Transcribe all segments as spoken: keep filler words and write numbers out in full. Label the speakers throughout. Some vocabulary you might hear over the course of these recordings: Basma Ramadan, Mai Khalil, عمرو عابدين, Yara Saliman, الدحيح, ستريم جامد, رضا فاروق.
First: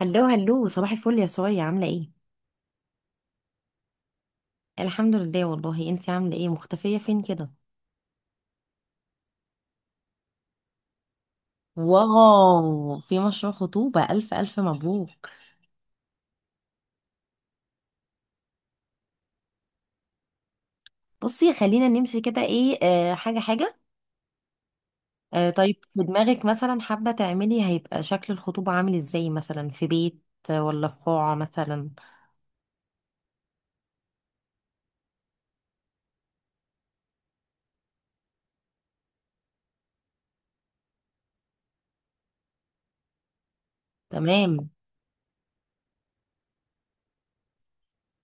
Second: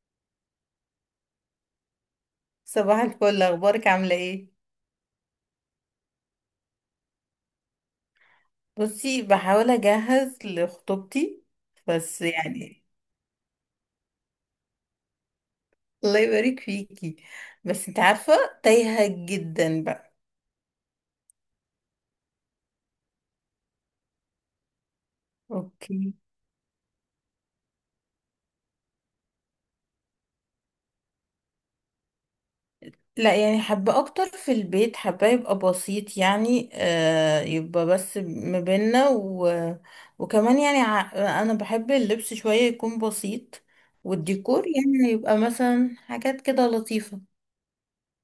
Speaker 1: هلو هلو، صباح الفل يا سوريا، عاملة ايه؟
Speaker 2: صباح الفل، اخبارك؟ عامله ايه؟
Speaker 1: الحمد لله والله. انتي عاملة ايه مختفية فين كده؟
Speaker 2: بصي، بحاول اجهز لخطوبتي. بس يعني.
Speaker 1: واو، في مشروع خطوبة! ألف ألف مبروك.
Speaker 2: الله يبارك فيكي. بس انت عارفه، تايهه جدا بقى.
Speaker 1: بصي خلينا نمشي كده، ايه آه حاجة حاجة. آه طيب في
Speaker 2: اوكي.
Speaker 1: دماغك مثلا حابة تعملي، هيبقى شكل الخطوبة عامل ازاي؟ مثلا في بيت آه، ولا في قاعة مثلا؟
Speaker 2: لا يعني حابه اكتر في البيت، حابه يبقى بسيط يعني. آه يبقى بس ما بينا و... وكمان يعني ع... انا بحب اللبس شويه يكون بسيط، والديكور
Speaker 1: تمام،
Speaker 2: يعني يبقى مثلا حاجات كده لطيفه.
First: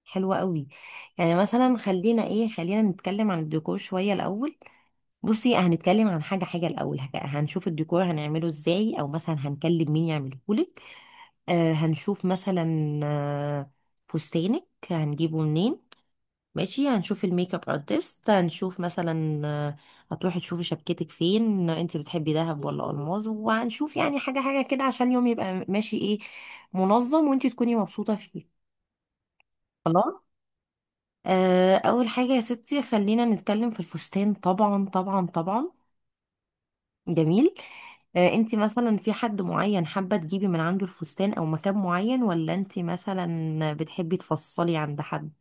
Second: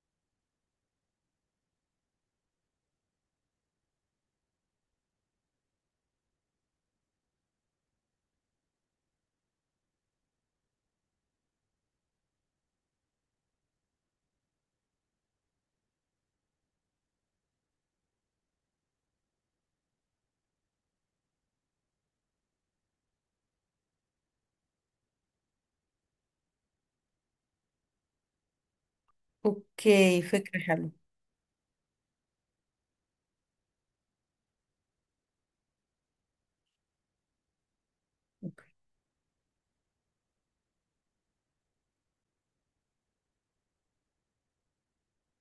Speaker 1: حلوة قوي. يعني مثلا خلينا ايه، خلينا نتكلم عن الديكور شوية الأول. بصي هنتكلم عن حاجة حاجة الأول، هك- هنشوف الديكور هنعمله ازاي، أو مثلا هنكلم مين يعمله. آه هنشوف مثلا، آه فستانك هنجيبه منين. ماشي، هنشوف الميك اب ارتست، هنشوف مثلا، آه هتروحي تشوفي شبكتك فين، انت بتحبي دهب ولا الماظ. وهنشوف يعني حاجه حاجه كده عشان اليوم يبقى ماشي، ايه، منظم، وانت تكوني مبسوطه فيه. خلاص،
Speaker 2: اوكي فكره حلوه.
Speaker 1: آه اول حاجه يا ستي خلينا نتكلم في الفستان. طبعا طبعا طبعا، جميل. آه، انت مثلا في حد معين حابة تجيبي من عنده الفستان او مكان معين، ولا انت مثلا بتحبي تفصلي عند حد؟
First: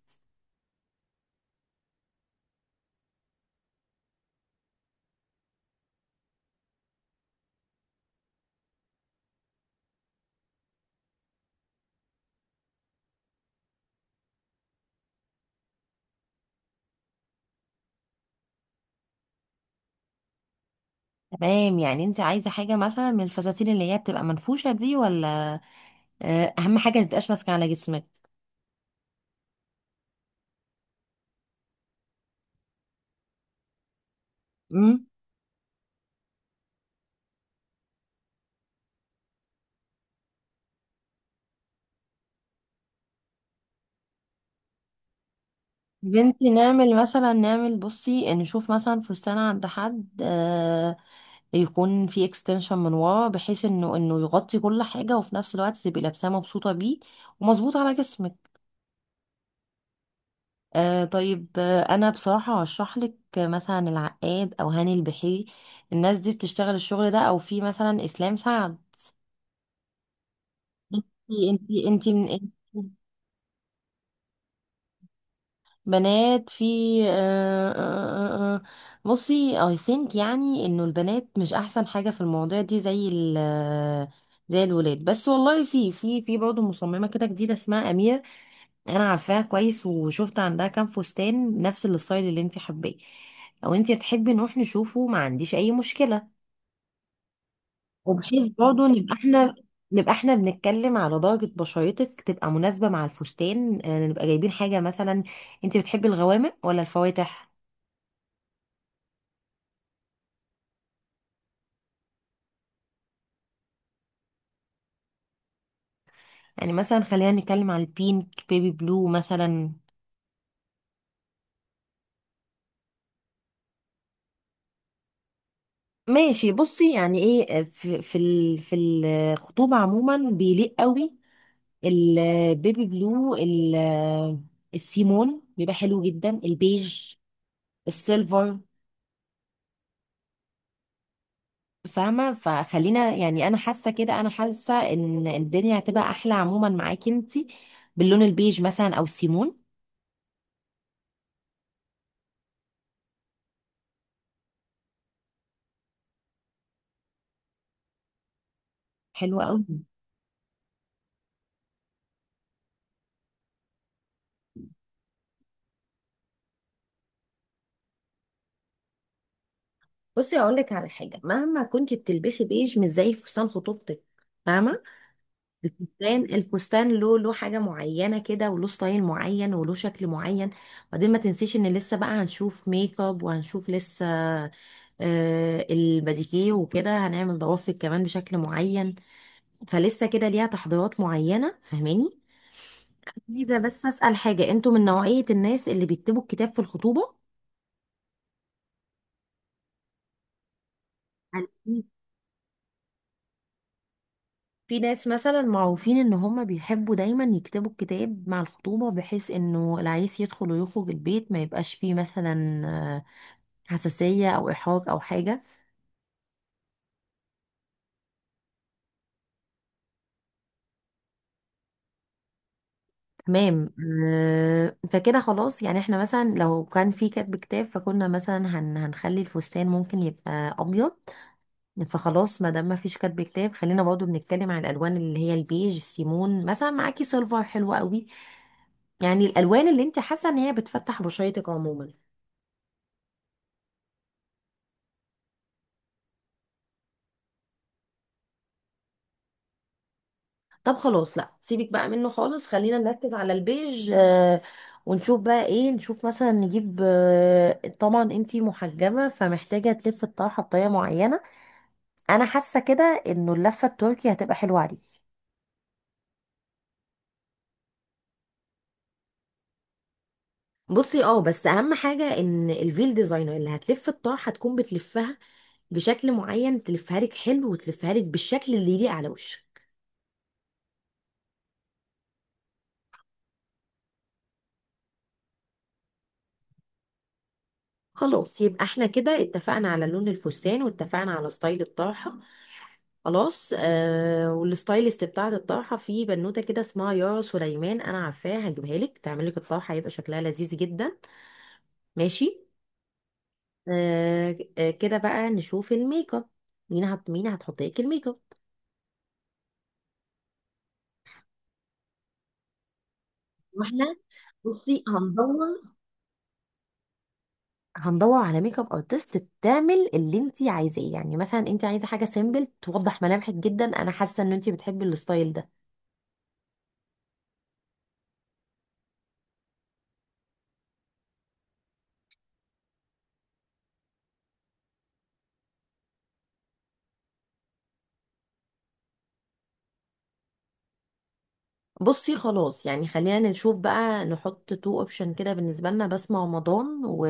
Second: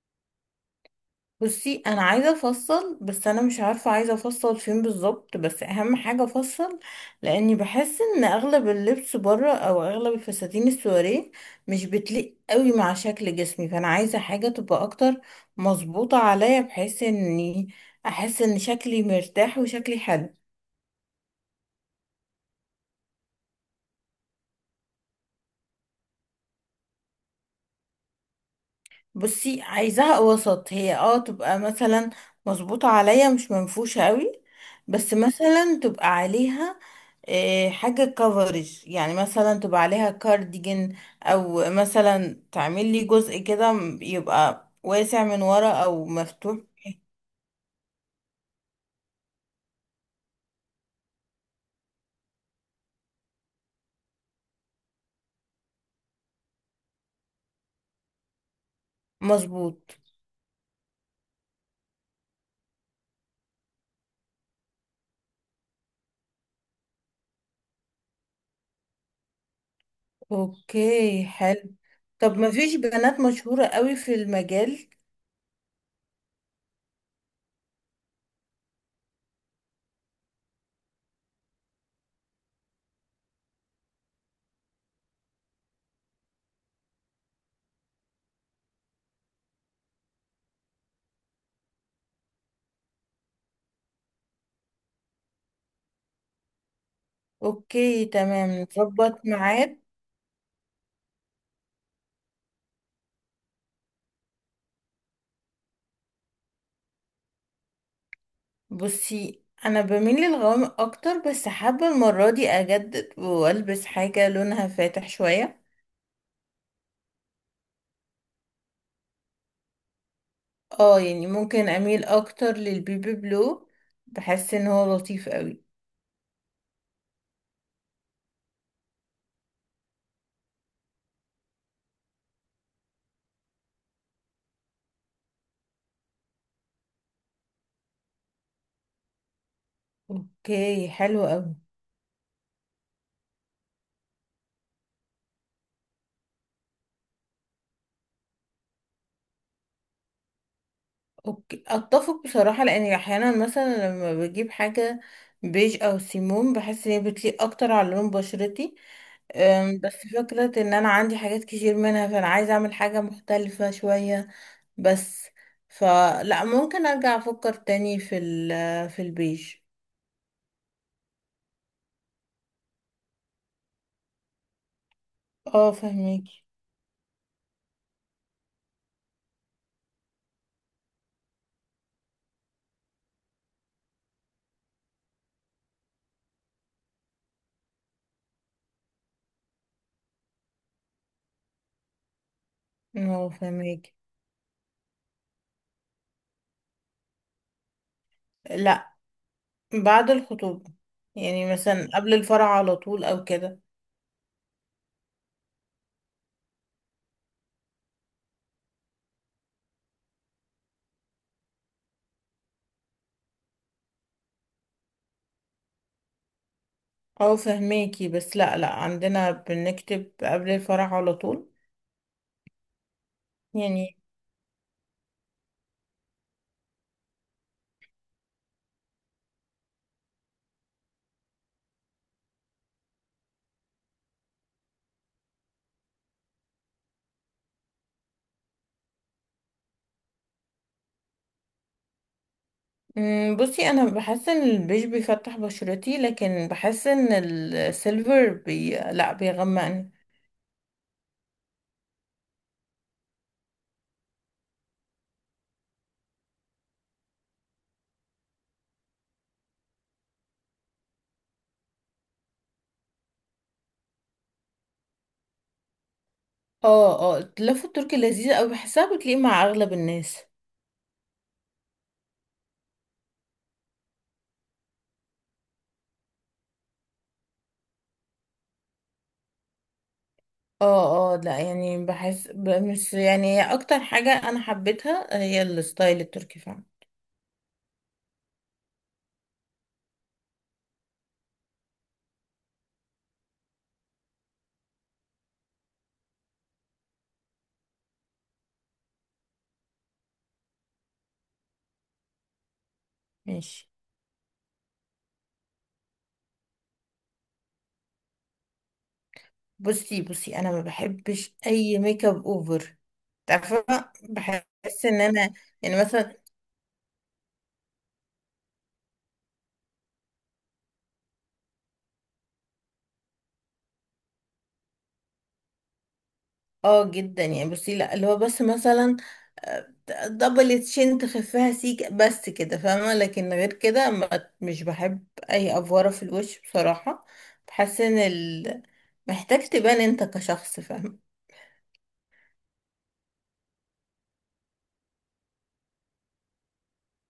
Speaker 2: بصي، انا عايزه افصل، بس انا مش عارفه عايزه افصل فين بالظبط، بس اهم حاجه افصل، لاني بحس ان اغلب اللبس بره او اغلب الفساتين السواريه مش بتليق قوي مع شكل جسمي. فانا عايزه حاجه تبقى اكتر مظبوطه عليا، بحيث اني احس ان شكلي مرتاح وشكلي حلو.
Speaker 1: تمام، يعني انت عايزة حاجة مثلا من الفساتين اللي هي بتبقى منفوشة دي ولا؟ آه، اهم حاجة ما تبقاش ماسكة على جسمك.
Speaker 2: بصي، عايزاها وسط، هي اه تبقى مثلا مظبوطة عليا، مش منفوشة قوي.
Speaker 1: امم
Speaker 2: بس مثلا تبقى عليها آه، حاجة كفرج، يعني مثلا تبقى عليها كارديجن، او مثلا تعمل لي جزء كده م- يبقى واسع من ورا او
Speaker 1: بنتي
Speaker 2: مفتوح.
Speaker 1: نعمل مثلا، نعمل، بصي نشوف مثلا فستان عند حد آه يكون في اكستنشن من ورا، بحيث انه انه يغطي كل حاجة، وفي نفس الوقت تبقي لابساه مبسوطة بيه ومظبوط على جسمك.
Speaker 2: مظبوط.
Speaker 1: آه طيب، آه، انا بصراحه هشرح لك مثلا العقاد او هاني البحيري، الناس دي بتشتغل الشغل ده، او في مثلا اسلام سعد.
Speaker 2: اوكي
Speaker 1: انتي
Speaker 2: حلو.
Speaker 1: انتي انتي من
Speaker 2: طب
Speaker 1: انتي؟
Speaker 2: مفيش بنات مشهورة قوي في المجال؟
Speaker 1: بنات في. آه آه آه آه. بصي I think يعني انه البنات مش احسن حاجه في المواضيع دي زي ال، آه، زي الولاد. بس والله في في في برضه مصممه كده جديده اسمها اميره، انا عارفاها كويس، وشفت عندها كام فستان نفس الستايل اللي انت حباه. لو انت تحبي نروح نشوفه ما عنديش اي مشكلة.
Speaker 2: اوكي
Speaker 1: وبحيث
Speaker 2: تمام،
Speaker 1: برضه نبقى
Speaker 2: نظبط
Speaker 1: احنا
Speaker 2: ميعاد.
Speaker 1: نبقى احنا بنتكلم على درجة بشرتك تبقى مناسبة مع الفستان. آه، نبقى جايبين حاجة مثلا، انت بتحبي الغوامق ولا الفواتح؟
Speaker 2: بصي، انا بميل للغوامق اكتر، بس حابه المره دي اجدد والبس حاجه لونها فاتح شويه.
Speaker 1: يعني مثلا خلينا نتكلم على البينك، بيبي بلو مثلا.
Speaker 2: اه يعني ممكن اميل اكتر للبيبي بلو، بحس ان هو لطيف قوي.
Speaker 1: ماشي، بصي يعني ايه، آه، في في ال- في الخطوبة عموما بيليق قوي البيبي بلو، ال- السيمون بيبقى حلو جدا، البيج، السيلفر.
Speaker 2: اوكي حلو قوي.
Speaker 1: فاهمة؟ فخلينا يعني، أنا حاسة كده، أنا حاسة إن الدنيا هتبقى أحلى عموما معاكي انتي باللون البيج مثلا أو السيمون.
Speaker 2: اوكي اتفق بصراحه، لاني احيانا مثلا لما بجيب حاجه بيج او سيمون بحس ان هي بتليق اكتر على لون بشرتي.
Speaker 1: حلو أوي.
Speaker 2: أم، بس فكره ان انا عندي حاجات كتير منها، فانا عايزه اعمل حاجه مختلفه شويه بس. فلا ممكن ارجع افكر تاني في ال في البيج.
Speaker 1: بصي أقول لك على حاجة، مهما كنتي بتلبسي بيج مش زي فستان خطوبتك، فاهمة؟
Speaker 2: اه
Speaker 1: الفستان
Speaker 2: فهميكي.
Speaker 1: الفستان له له حاجة معينة كده، وله ستايل معين، وله شكل معين. وبعدين ما تنسيش ان لسه بقى هنشوف ميك اب، وهنشوف لسه، آه، الباديكيه وكده، هنعمل ضوافر كمان بشكل معين. فلسه كده ليها تحضيرات معينة، فاهماني؟
Speaker 2: اه
Speaker 1: عايزة بس
Speaker 2: فهميكي.
Speaker 1: أسأل حاجة، انتوا من نوعية الناس اللي بيكتبوا الكتاب في الخطوبة؟
Speaker 2: لا، بعد الخطوبة. يعني
Speaker 1: يعني
Speaker 2: مثلا قبل الفرح على طول او كده.
Speaker 1: في ناس مثلا معروفين ان هم بيحبوا دايما يكتبوا الكتاب مع الخطوبة، بحيث انه العريس يدخل ويخرج البيت ما يبقاش فيه مثلا آه، حساسية او احراج او حاجة.
Speaker 2: اه فهميكي، بس لا، لا عندنا بنكتب قبل الفرح على طول
Speaker 1: تمام.
Speaker 2: يعني.
Speaker 1: آه، فكده خلاص، يعني احنا مثلا لو كان في كاتب كتاب فكنا مثلا هن هنخلي الفستان ممكن يبقى ابيض. فخلاص ما دام ما فيش كاتب كتاب، خلينا برضو بنتكلم عن الالوان اللي هي البيج، السيمون مثلا، معاكي سيلفر حلو قوي. يعني الالوان اللي انت حاسه ان هي بتفتح بشرتك عموما.
Speaker 2: مم، بصي، انا بحس ان البيج بيفتح بشرتي، لكن بحس ان السيلفر بي لا بيغمقني.
Speaker 1: طب خلاص، لا، سيبك بقى منه خالص، خلينا نركز على البيج. آه، ونشوف بقى ايه، نشوف مثلا نجيب، آه، طبعا انتي محجبه فمحتاجه تلف الطرحه بطريقه معينه. انا حاسه كده انه اللفه التركي هتبقى حلوه عليكي.
Speaker 2: اه اه، اللفة التركي لذيذة اوي، بحسها بتليق مع اغلب الناس.
Speaker 1: بصي اه، بس اهم حاجه ان الفيل ديزاينر اللي هتلف الطرحه هتكون بتلفها بشكل معين، تلفها لك حلو، وتلفها لك بالشكل اللي يليق على وشك.
Speaker 2: اه اه، لا يعني بحس ب- مش يعني هي اكتر حاجة انا حبيتها، هي الستايل التركي فعلا.
Speaker 1: خلاص، يبقى احنا كده اتفقنا على لون الفستان، واتفقنا على ستايل الطرحه. خلاص. آه والستايلست بتاعه الطرحه في بنوته كده اسمها يارا سليمان، انا عارفاها، هجيبها لك تعمل لك الطرحه، هيبقى شكلها لذيذ جدا. ماشي.
Speaker 2: ماشي.
Speaker 1: آه آه، كده بقى نشوف الميك اب، مين هت مين هتحط لك الميك اب.
Speaker 2: بصي بصي، انا ما بحبش اي ميك اب اوفر، تعرفة.
Speaker 1: واحنا بصي
Speaker 2: بحس ان انا
Speaker 1: هندور،
Speaker 2: يعني مثلا،
Speaker 1: هندور على ميك اب ارتست تعمل اللي انت عايزاه. يعني مثلا انت عايزه حاجه سيمبل، توضح ملامحك جدا، انا حاسه ان انت بتحبي الستايل ده.
Speaker 2: اه جدا يعني. بصي، لا، اللي هو بس مثلا آه، دبل تشين تخفيها سيك بس كده، فاهمة؟ لكن غير كده ما- مش بحب اي افورة في الوش بصراحة. بحس ان ال... محتاج تبان انت كشخص، فاهمة.
Speaker 1: بصي خلاص، يعني خلينا نشوف بقى، نحط تو اوبشن كده بالنسبه لنا، بسمة رمضان و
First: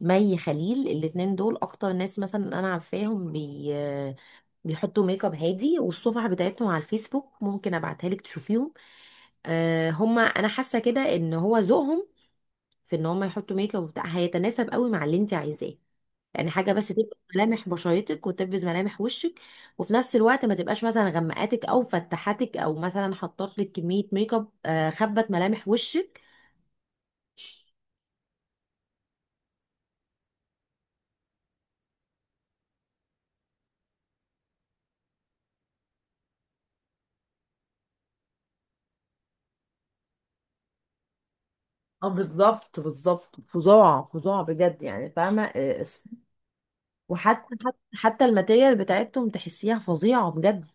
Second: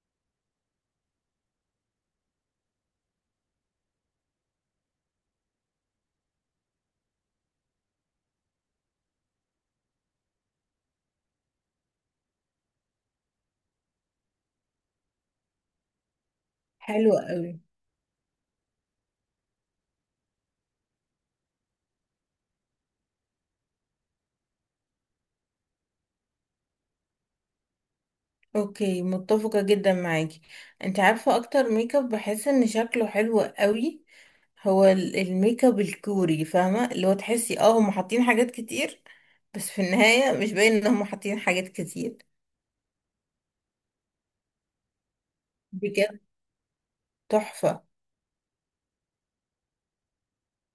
Speaker 1: مي خليل. الاتنين دول اكتر ناس مثلا انا عارفاهم بي بيحطوا ميك اب هادي، والصفح بتاعتهم على الفيسبوك ممكن ابعتها لك تشوفيهم. آه هما انا حاسه كده ان هو ذوقهم في ان هما يحطوا ميك اب وبتاع هيتناسب قوي مع اللي انت عايزاه. يعني حاجه بس
Speaker 2: حلو
Speaker 1: تبقى
Speaker 2: قوي.
Speaker 1: ملامح بشرتك، وتبرز ملامح وشك، وفي نفس الوقت ما تبقاش مثلا غمقاتك او فتحتك، او مثلا حطت لك كميه ميك اب آه خبت ملامح وشك.
Speaker 2: اوكي متفقة جدا معاكي. انت عارفة اكتر ميك اب بحس ان شكله حلو قوي؟ هو ال- الميك اب الكوري، فاهمة؟ اللي هو تحسي اه هم حاطين حاجات كتير، بس في النهاية مش باين ان هم حاطين حاجات
Speaker 1: اه
Speaker 2: كتير.
Speaker 1: بالظبط، بالظبط، فظاع فظاع بجد، يعني فاهمة، آه، الس-
Speaker 2: بجد.
Speaker 1: وحتى حتى
Speaker 2: تحفة.
Speaker 1: حتى الماتيريال بتاعتهم تحسيها فظيعة بجد.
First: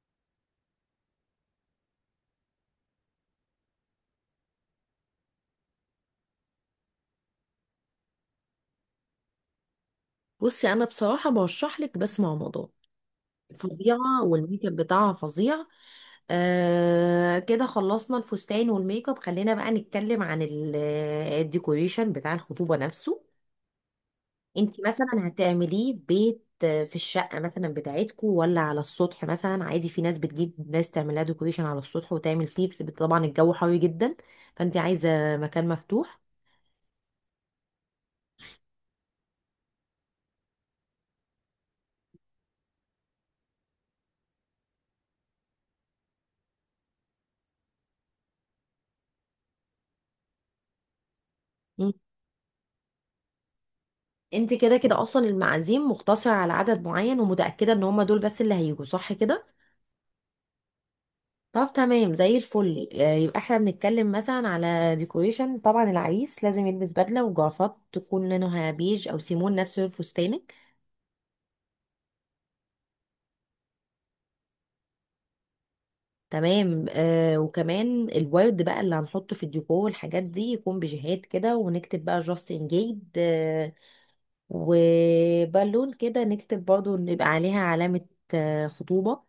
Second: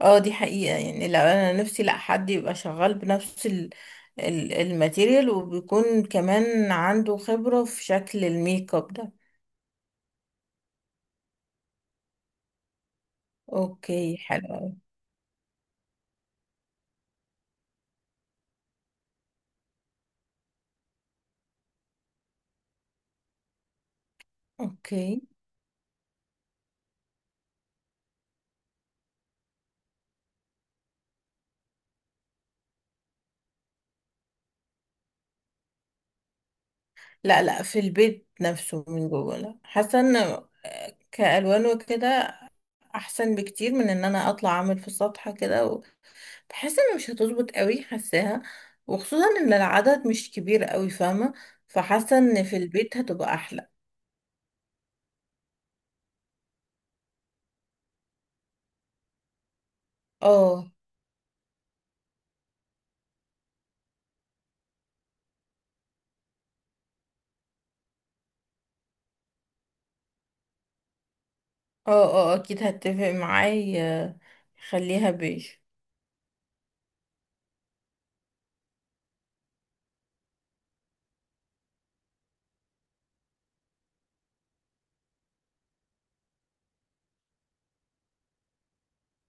Speaker 2: اه دي حقيقة يعني. لا انا نفسي لا حد يبقى شغال بنفس ال ال- الماتيريال، وبيكون كمان عنده خبرة في شكل الميك اب ده.
Speaker 1: بصي انا بصراحه برشح لك بسمة رمضان،
Speaker 2: اوكي
Speaker 1: فظيعه،
Speaker 2: حلو
Speaker 1: والميك
Speaker 2: أوي.
Speaker 1: اب بتاعها فظيع. آه كده خلصنا الفستان والميك اب، خلينا بقى نتكلم عن ال- الديكوريشن بتاع الخطوبه نفسه. انت
Speaker 2: اوكي.
Speaker 1: مثلا هتعمليه في بيت، آه، في الشقه مثلا بتاعتكو، ولا على السطح؟ مثلا عادي في ناس بتجيب ناس تعملها ديكوريشن على السطح وتعمل فيه، بس طبعا الجو حر جدا، فانت عايزه مكان مفتوح.
Speaker 2: لا لا، في البيت نفسه من جوه. لا، حاسه ان كالوان وكده احسن بكتير من ان انا اطلع اعمل في السطح كده، و- بحس ان مش هتظبط قوي حاساها، وخصوصا ان العدد مش كبير قوي، فاهمه. فحاسه ان في البيت هتبقى احلى.
Speaker 1: انت كده كده اصلا المعازيم مقتصرة على عدد معين، ومتأكدة ان هما دول بس اللي هيجوا، صح كده؟
Speaker 2: اه.
Speaker 1: طب تمام زي الفل. آه، يبقى احنا بنتكلم مثلا على ديكوريشن. طبعا العريس لازم يلبس بدلة وجرافات تكون لونها بيج او سيمون، نفس لون فستانك.
Speaker 2: اه اه اكيد هتفق معايا، خليها بيج.
Speaker 1: تمام. آه وكمان الورد بقى اللي هنحطه في الديكور والحاجات دي يكون بجهات كده، ونكتب بقى جاست انجيجد. آه وبالون كده نكتب برضو إن يبقى عليها علامة، آه، خطوبة.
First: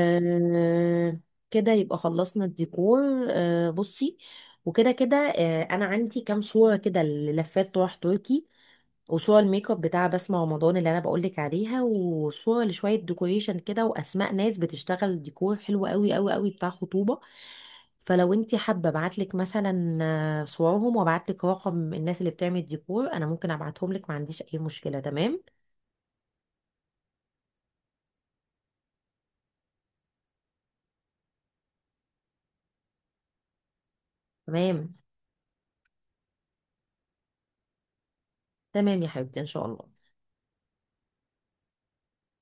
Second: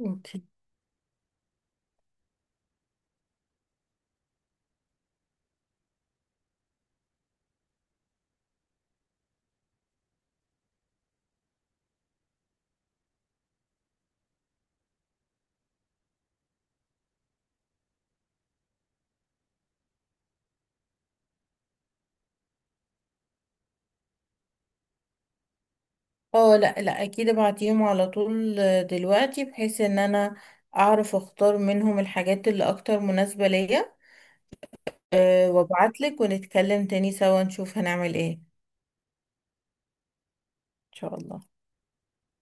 Speaker 2: اوكي.
Speaker 1: كده يبقى خلصنا الديكور. آه بصي وكده كده آه انا عندي كام صورة كده للفات طرح تركي، وصورة الميك اب بتاع بسمة رمضان اللي انا بقولك عليها، وصورة لشوية ديكوريشن كده، واسماء ناس بتشتغل ديكور حلو قوي قوي قوي بتاع خطوبة. فلو انتي حابة ابعتلك مثلا آه، صورهم، وابعتلك رقم الناس اللي بتعمل ديكور، انا ممكن ابعتهم لك ما عنديش اي مشكلة. تمام.
Speaker 2: اه، لا لا، اكيد ابعتيهم على طول دلوقتي، بحيث ان انا اعرف اختار منهم الحاجات اللي اكتر مناسبه ليا.
Speaker 1: تمام
Speaker 2: أه وابعتلك ونتكلم تاني سوا، نشوف هنعمل ايه ان
Speaker 1: تمام يا حبيبتي، ان شاء الله.
Speaker 2: شاء الله.